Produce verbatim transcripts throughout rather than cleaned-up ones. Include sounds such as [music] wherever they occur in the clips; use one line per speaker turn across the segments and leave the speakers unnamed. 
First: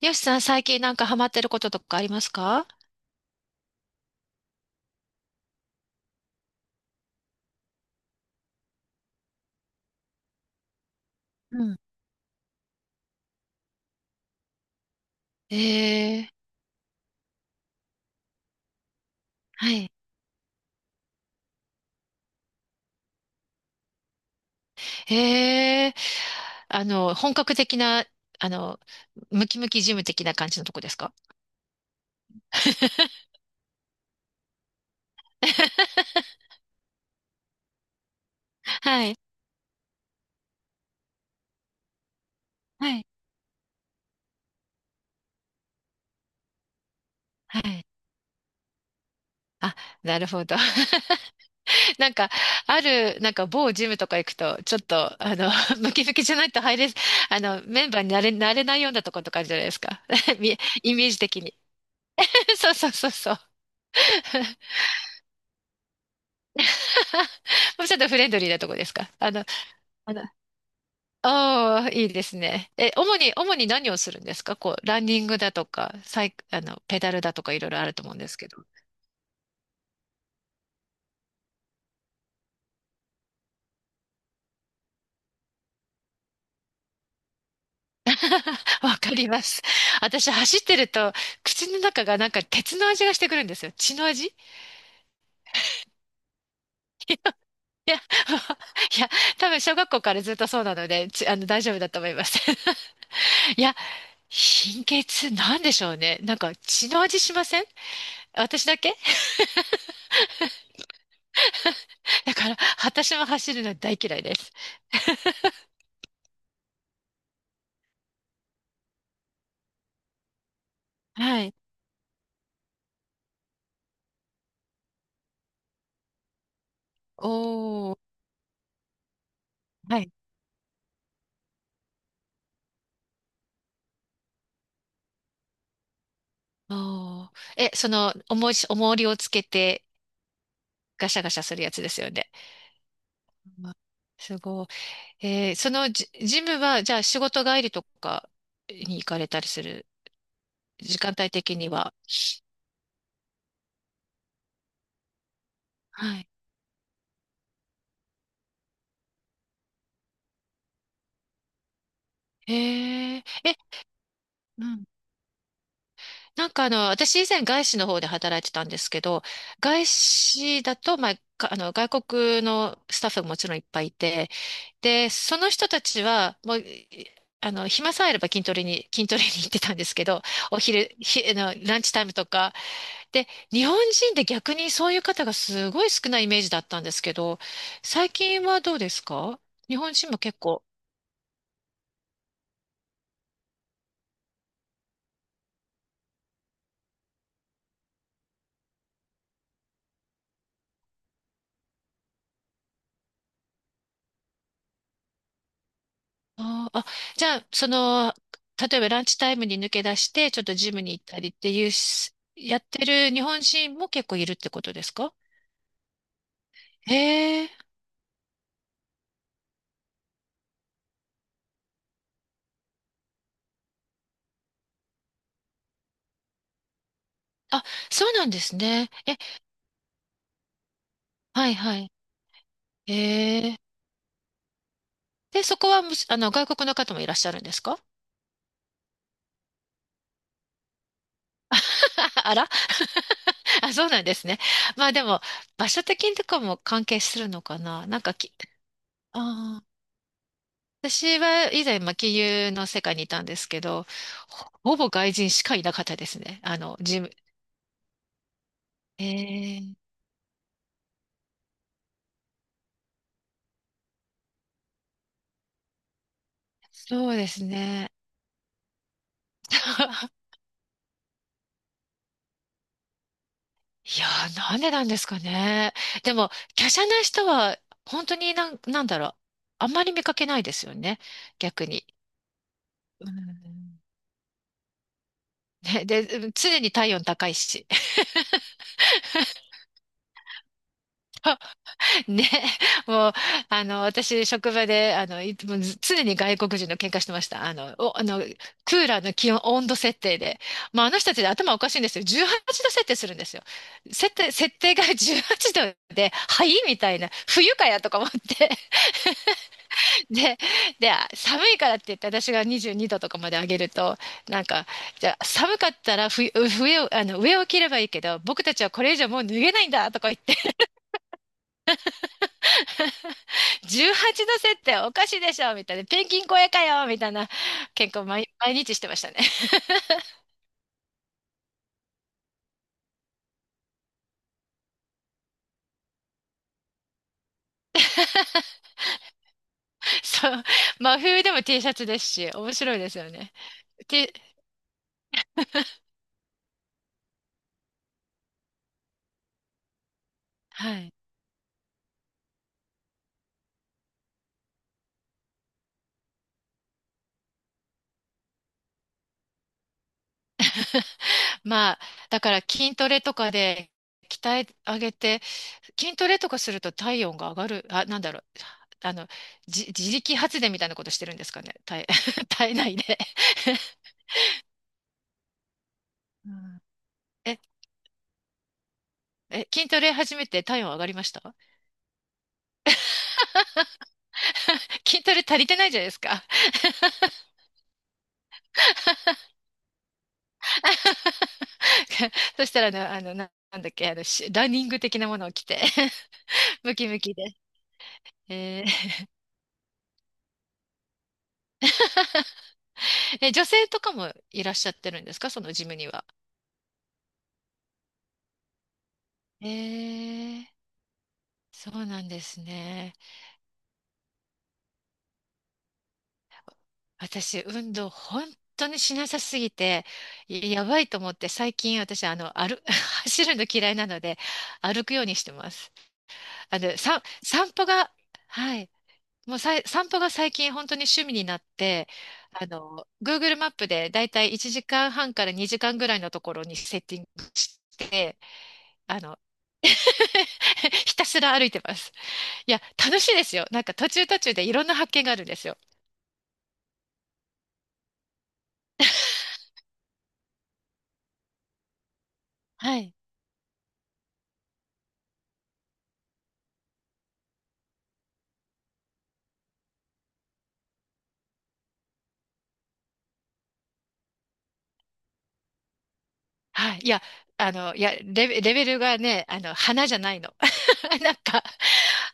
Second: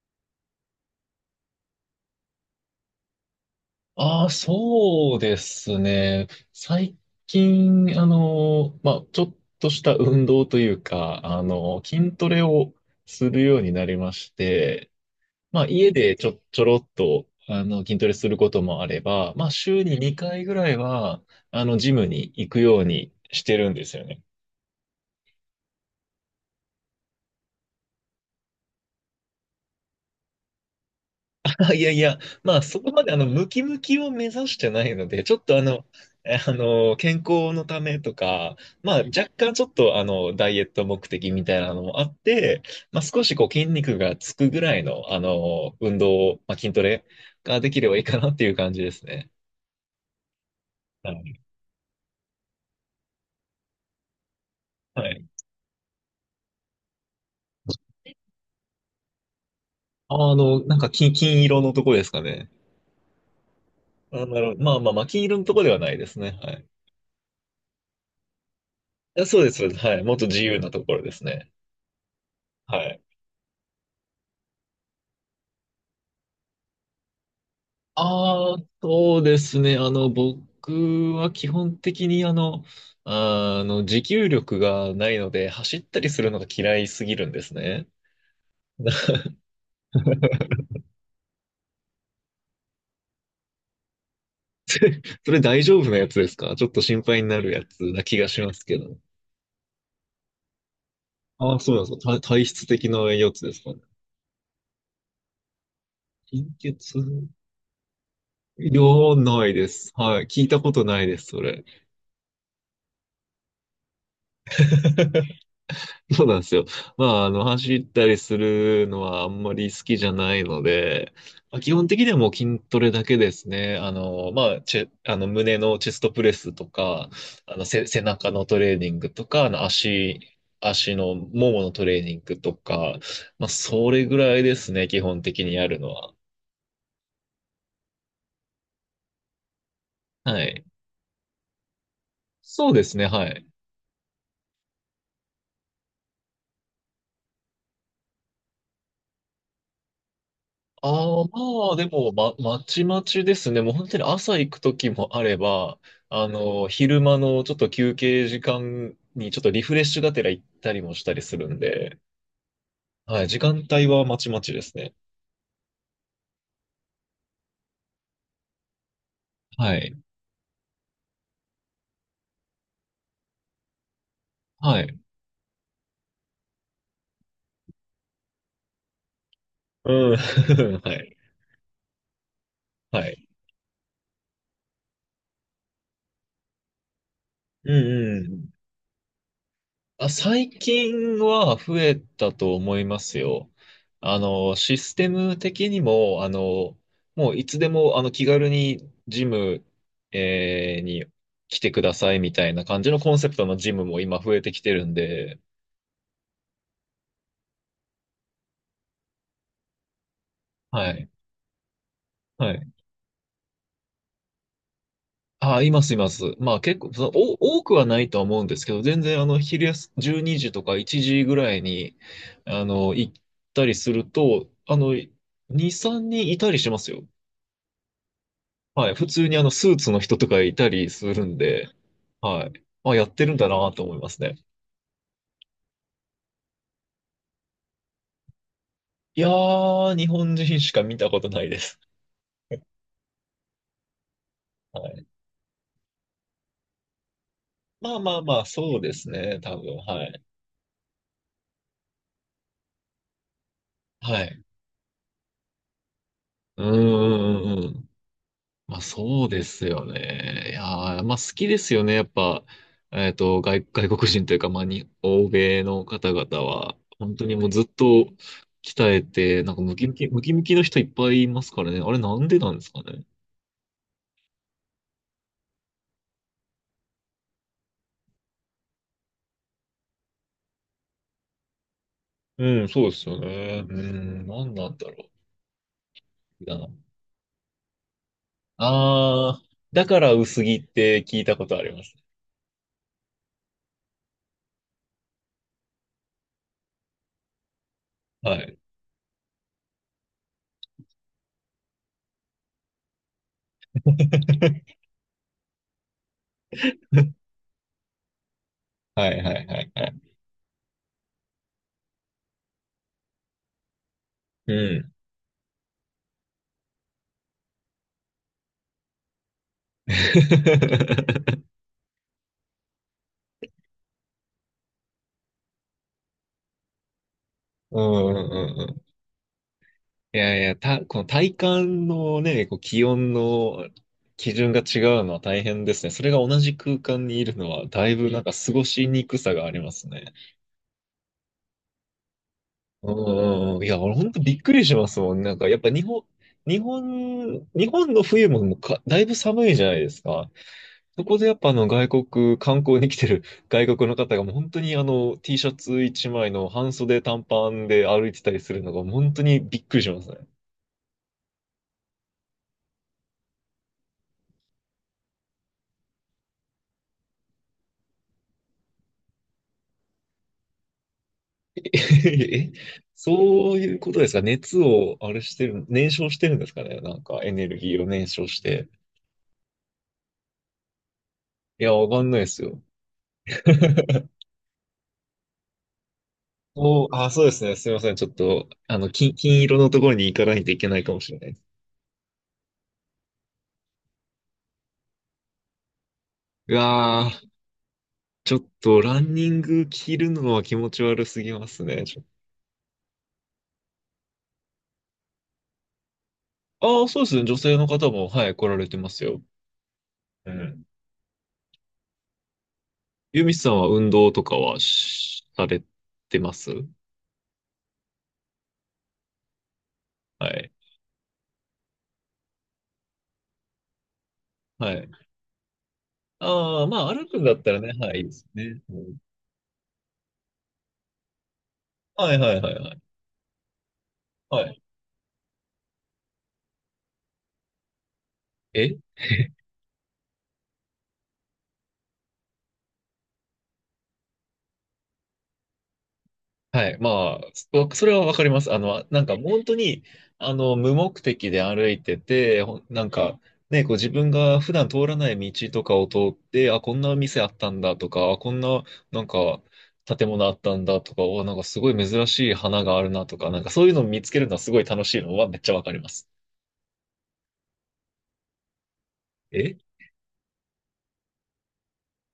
よしさん、最近なんかハマってることとかありますか？
ああ、そうですね。最近、あの、まあ、ちょっとした運動というか、あ
うん。
の、筋トレをするようになりまして、まあ、家で
え
ち
え。
ょ、ちょろっと、あの、筋トレすることもあれば、まあ、
は
週
い。
ににかいぐらいは、あの、ジムに行くようにしてるんですよね。
ええ。あの、本格的な、あの、ムキムキジム的な感じのとこですか？
あ、いやいや、まあそこまであの
[laughs]
ムキムキを目指してないので、ちょっとあの、えあの、健康のためとか、まあ
はい。
若干ちょっとあの、ダイエット目的みたいなのもあって、
は
まあ
い。
少しこう筋肉がつくぐらいのあの、運動、まあ筋トレ
は
ができ
い。
ればいいかなっていう感じですね。
あ、なるほど。[laughs]
はい。
なんか、ある、なんか某ジムとか行くと、ちょっ
は
と、
い。
あの、[laughs] ムキムキじゃないと入れ、あの、メンバーになれ、なれないようなとことかあるじゃないですか。
あ、あ
[laughs] み、
の、なんか
イメー
金、
ジ的
金
に。
色のとこですかね？
[laughs] そうそうそうそう。
あ、なるほど。まあまあまあ、金色のとこではないですね。はい。い
[laughs] もうちょっとフレンドリーなとこですか？
や
あ
そう
の、
です、そうです。はい。
あ
もっ
の、
と自由なところですね。
ああ、いいですね。
は
え、
い。
主に、主に何をするんですか？こう、ランニングだとか、サイク、あの、ペダルだとかいろいろあると思うんですけ
ああ、
ど。
そうですね。あの、僕は基本的にあの、あーあの、持久力がないので、走ったりするのが嫌いすぎるんですね。
[laughs] わか
[laughs]
ります。私、走ってると、口の中がなんか鉄の味がしてくるんですよ。血の味。い
それ大丈夫なやつですか？ちょっと心配になるやつ
や、[laughs]
な気がしますけど。
いや、多分小学校からずっとそうなので、ちあの、
ああ、
大
そ
丈
う
夫
なん
だ
ですか。
と思い
体
ます。
体質的
[laughs]
なやつです
い
か
や、
ね？
貧血なんでしょうね。なんか
貧血？
血の味しません？
い
私だ
や
け？
ー、ないです。はい。聞いたことないです、それ。
だから、私も走るの大嫌いです。
[laughs] [laughs] そうなんですよ。まあ、あの、走ったりするのはあんまり好きじゃないので、
はい。
まあ、基本的にはもう筋トレだけですね。あの、まあ、チェ、あの、胸のチェストプレスとか、あの、せ、
おー。
背中のトレーニングとか、あの、
はい。
足、足のもものトレーニングとか、まあ、それぐらいですね、基本的にやるのは。
おー。え、その、重いし、重りをつけて、
はい。
ガシャガシャするやつですよね。
そうですね、はい。
うん、すごい。えーそのジ、ジムは、じゃあ仕事帰りとかに行かれたりする、時間
ああ、
帯的に
まあ、で
は。
も、ま、まちまちですね。もう本当に朝行く時もあれば、
は
あ
い。
の、昼間のちょっと休憩時間にちょっとリフレッシュがてら行ったりもしたりするんで、
へ
は
え。
い、時
え、
間帯はまちまちで
う
す
ん。
ね。
なんかあの、私以前外資の方で働いてたんですけど、
は
外
い。
資だと、まあ、かあの、外国のスタッフももちろんいっぱいいて、
はい。
で、その人たちは、もう、いあの、暇さえあれば筋トレに、筋トレに行ってたんですけ
うん。
ど、お
[laughs] は
昼、
い。
ひ、あの、ランチタイムとか。
は
で、
い。
日本人で逆にそういう方がすごい少ないイメージだったんですけど、
うん
最
う
近
ん。
はどうですか？日本
あ、
人も結
最
構。
近は増えたと思いますよ。あの、システム的にも、あの、もういつでも、あの、気軽にジム、えーに来てくださいみたいな感じのコンセプトのジムも今増えてきてるんで、
あー、あじゃあ、その、例えばランチタイムに抜け出して、ちょっとジム
は
に行っ
い。
たりっていうし、
は
やっ
い。
てる日本人も結構いるってことですか？
あ、います、います。まあ結構、その、
へえ。
お、多くはないとは思うんですけど、全然、あの、昼休、じゅうにじとかいちじぐらいに、あの、行ったりすると、あの、ふた、さんにんいたりしますよ。
あ、そうなんです
は
ね。
い。普
え、
通にあの、スーツの人とかいたりするん
はい
で、
はい。
はい。あ、やってるん
へ
だ
え。
なと思いますね。
で、そこはむし、あの、外国の方もいらっしゃるんですか？
いやー、日本人しか見たことないです。
[laughs] あら。 [laughs] あ、そうなんですね。
は
まあで
い。
も、場所的にとかも関係するのかな、
まあ
なん
ま
か
あ
き、
まあ、そうですね。多
あー、
分、はい。
私は以前、まあ、金融の世界にいたんですけど、
はい。
ほ、ほぼ外人しかいなかったですね。あ
うん
の、事務、
うんうんうん。まあ
え
そうです
ー、
よね。いやー、まあ好きですよね。やっぱ、えっと、外、外国人というか、まあに、欧米の方々は、
そ
本
う
当
で
に
す
もうずっと
ね。
鍛えて、なんかムキムキ、
[laughs]
ムキムキの人いっぱいいますからね。あれなんでなんですかね？
いやー、なんでなんですかね。でも、華奢な人は、本当になん、なんだろう。あんまり見かけないですよね。逆に。
うん、そうです
う
よね。う
ん、
ん、なんなんだろ
ね、で、うん、
う。だ
常
な。
に体温高いし。
あー、だから薄着って聞いたことあります。
[laughs] ね。もう、あの、私、職場で、あの、いつもず常に外国人の喧嘩してました。あの、お、あの、
はい。
クーラーの気温、温度設定で。まあ、あの人たちで頭おかしいんですよ。じゅうはちど設定するんですよ。設定、設定
[laughs]
が [laughs] じゅうはちどで、はいみたいな。冬かやとか思って。
はいはいはいはい。
[laughs] で、で、寒いからって言って、私がにじゅうにどとかまで上げると、なん
う
か、
ん。
じゃあ寒かったら冬、冬あの、上を着ればいいけど、僕たちはこれ以上もう脱げないんだとか言って。
[laughs]
[laughs] じゅうはちど設定おかしいでしょみたいな。ペンギン超えかよみたいな。
う
結構
んうん
毎、
う
毎
んう
日し
ん。
てましたね。
いやいや、た、この体感のね、こう気温の基準が違うのは大変ですね。それが同じ空間にいるのは、だいぶなんか過ごしにくさがあります
[laughs]
ね。
そう。真冬でも T シャツですし、面白い
う
ですよね。
んうんいや、俺本
T、
当びっくりしますもん。なんか、やっぱ日本、日本、日本の冬ももうか、だいぶ寒いじゃないですか。
はい。
そこでやっぱあの外国、観光に来てる [laughs] 外国の方がもう本当にあの T シャツいちまいの半袖短パンで歩いてたりするのが本当にびっくりしますね。
[laughs] まあ、だから筋トレとかで鍛え上げて、筋トレとかすると体温が上がる、あ、なんだろう、あの、じ、自力発電みたいなことしてるんですかね、
[laughs]
体、[laughs]
え、
体内で。
そういうことですか？熱をあれしてる、燃焼して
う
るんですか
ん。
ね？なんか
[laughs]
エ
え、
ネルギーを燃焼して。
え、筋トレ始めて体温上がりました？
いや、わかんないですよ。[laughs]
[laughs] 筋トレ足りてないじゃないですか。
おー、あー、そうですね。すいません。ちょっと、あの、金、金色のところに行かないといけないかもしれな
[laughs]
いです。
[laughs] そしたらね、あの、な、なんだっけ、あの、しランニング的なものを着て [laughs]
う
ムキム
わ
キ
ー、
で。
ちょっ
え
と、ラ
ー、
ンニング着るのは気持ち悪すぎますね。ちょ
え、女性とかもいらっしゃってるんですかそのジムには？
ああ、そうですね。女性の方も、はい、来られてますよ。
え
う
ー、
ん。
そうなんですね。
ユミさんは運動とかはしされてます？
私、運動本当にしなさすぎて、
は
い
い。
やばいと思って、最近私、あの、歩、[laughs] 走るの嫌いなので、
は
歩
い。
くようにしてます。あ
ああ、
の、
まあ、
さ、
歩くんだっ
散
たら
歩
ね、
が、
はい、いいです
は
ね。
い、
うん
もうさい、散歩が最近本当に趣味になって、
はいはい
あ
はいはい。
の、Google マップでだいたい
は
1
い。
時間半からにじかんぐらいのところにセッティングして、
え
あの、
[laughs]
[laughs] ひたすら歩いてます。いや、楽しいですよ。なんか途中途中でいろんな発見があるんですよ。
はい。まあ、わそれはわかります。あの、なんか本当に、あの、無目的で歩いてて、ほん
は
なん
い。
か、ね、こう自分が普段通らない道とかを通って、あ、こんな店あったんだとか、あ、こんな、なんか、建物あったんだとか、お、なんかすごい珍しい花があるなとか、なんかそういうのを見つけるのはすごい楽しいのはめっちゃわかります。
はい。いや、あの、いや、レベ、レベルがね、あの、
え
花じゃないの。[laughs] なんか、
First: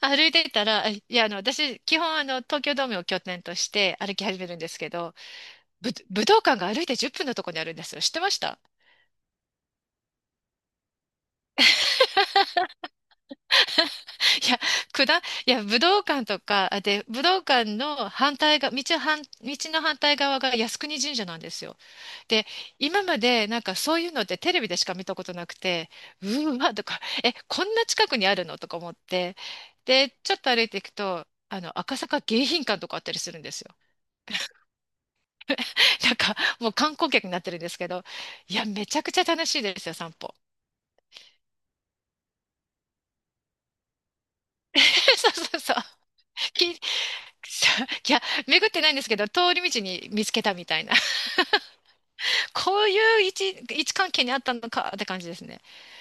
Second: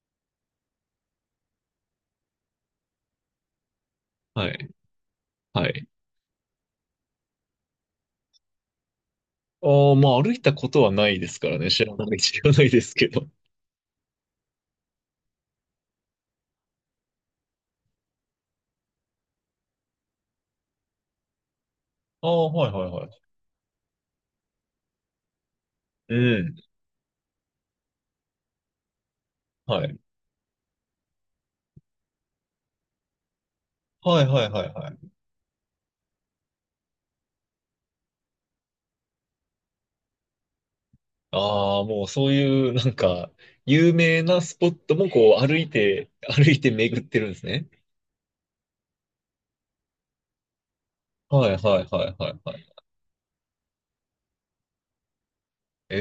歩いてたら、いや、あの、私、基本、あの、東京ドームを拠点として歩き始め
は
るんで
い。
すけど、
はい。
ぶ、武道館が歩いてじゅっぷんのところにあるんですよ。知ってました？
ああ、まあ歩いたことはないですからね。知らない、知らないですけど。
いや、くだ、いや、武道館とか、あで、武道館の反対が、道反、道の反対側が靖国神社なんですよ。
あ
で、
あ、はいはい
今
は
ま
い。
でなんかそういうのってテレビでしか見たことなくて、
う
う
ん。
ーわ、とか、え、こんな近くにあるのとか思って、
はい。
で、ちょっと歩いていくと、あの、赤坂迎賓館とかあったりするんですよ。
はいはいはいはい。
[laughs] なんか、もう観光客になってるんですけど、いや、めちゃくちゃ楽しいですよ、散歩。
ああ、もうそういう、なんか、有名なスポ
[laughs]
ットも
そ
こ
う
う歩
そう
い
そう。
て、歩いて
き、[laughs] い
巡ってるんですね。
や、巡ってないんですけど、通り道に見つけたみたいな。
はいはいはいはいはい。
こういう位置、位置関係にあったのかって感じですね。
え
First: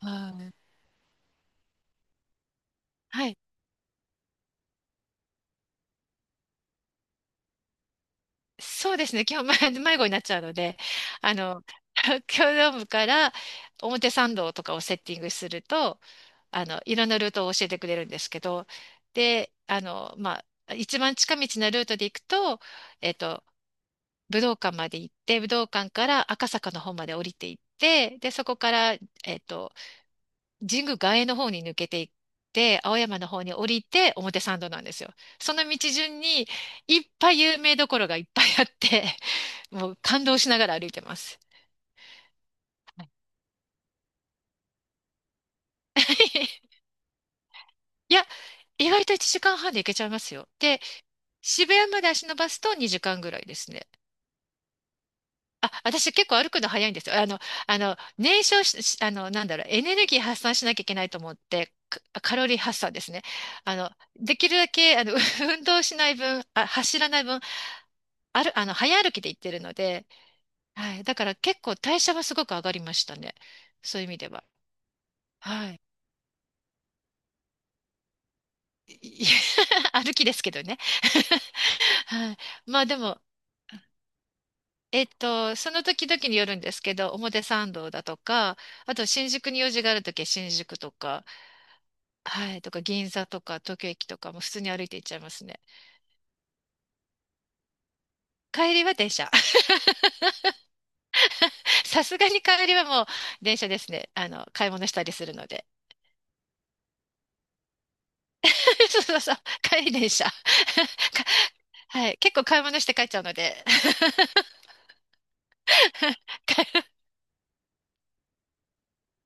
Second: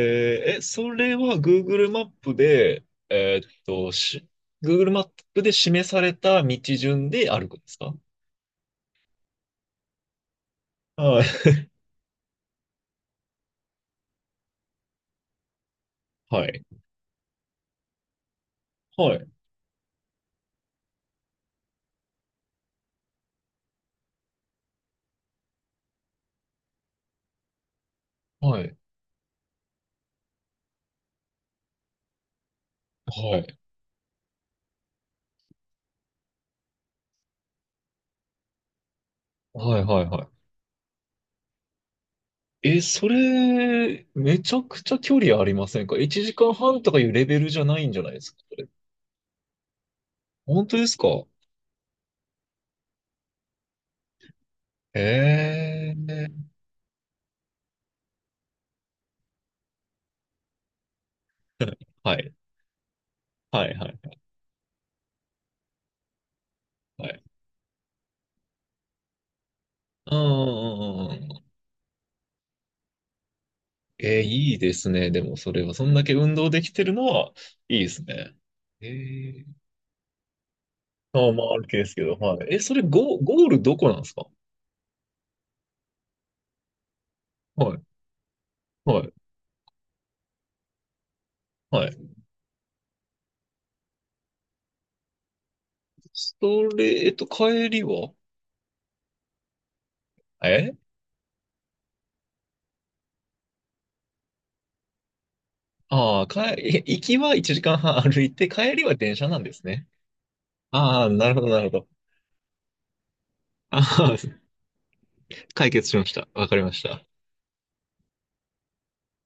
はい。
ー、え、それは Google マップで、
はい。
えーっと、し、Google マップで示された道順で歩くんですか？
そうですね。基本迷迷子になっちゃうので、
は
あ
い。
の、[laughs] 東京ドームから表参道とかをセッティングすると、
はい。
あの、いろんなルートを教えてくれるんですけど、
はい。
で、あの、まあ、一番近道なルートで行くと、えっと、武道館まで行って、武道館から赤坂の方まで降りていって、で、そこ
は
か
い。
ら、えっと、神宮外苑の方に抜けていって、青山の
は
方に
い。
降りて表参道なんですよ。その道順にいっぱい有名どころがいっぱいあって、[laughs]
はい
もう
はい
感
は
動しながら歩いてます。
い。え、
は
そ
い。
れ、めちゃくちゃ距離ありませんか？ いち 時間
[laughs]
半とかいうレベルじゃないんじゃない
い
で
や、
すかこれ？
意外といちじかんはんで行けちゃいますよ。
本当
で、
ですか？
渋谷まで足伸ばすとにじかんぐらいですね。あ、
え
私結構
え、
歩くの早いんですよ。あの、あの、燃焼し、しあの、なんだろう、エネルギー発散しなきゃいけないと思って、
は
カ
い。
カロリー発散ですね。
はい、
あ
は
の、
い、
できるだけ、あの、[laughs] 運動しない分、あ、走
は
らな
い。
い分、ある、あの、早歩きで行ってるので、
うんう
はい。
んうんうん
だか
う
ら
ん。
結構代謝はすごく上がりましたね。そういう意味
えー、
では。
いいですね。でも、それ
は
は、
い。
そんだけ運動できてるのは、いいですね。え
い
ー、
[laughs] 歩きですけどね。
まあまあ、あるけですけ
[laughs]
ど、
は
は
い。
い。え、そ
ま
れ、
あで
ゴ、
も、
ゴールどこなんですか？
えっと、その時々によるんですけど、表参
はい、
道だとか、あ
は
と
い、
新宿に用事がある時は新宿とか、
はい。
はい、とか銀座とか東京駅とかも普通に歩いて行っちゃいますね。
それ、えっと、帰りは？
帰りは電車。[laughs]
え
さすがに帰りはもう電車ですね。あの、買い物したりするので。
ああー、帰、[laughs] え行きはいちじかんはん歩いて、帰り
[laughs]
は
そう
電
そう
車
そう。
なんですね。
帰り電車。[laughs] か、
ああ、なるほど、なるほど。
はい、結構買い物して帰っちゃうので。
ああ、
[laughs]
[laughs] 解決しました。わかりました。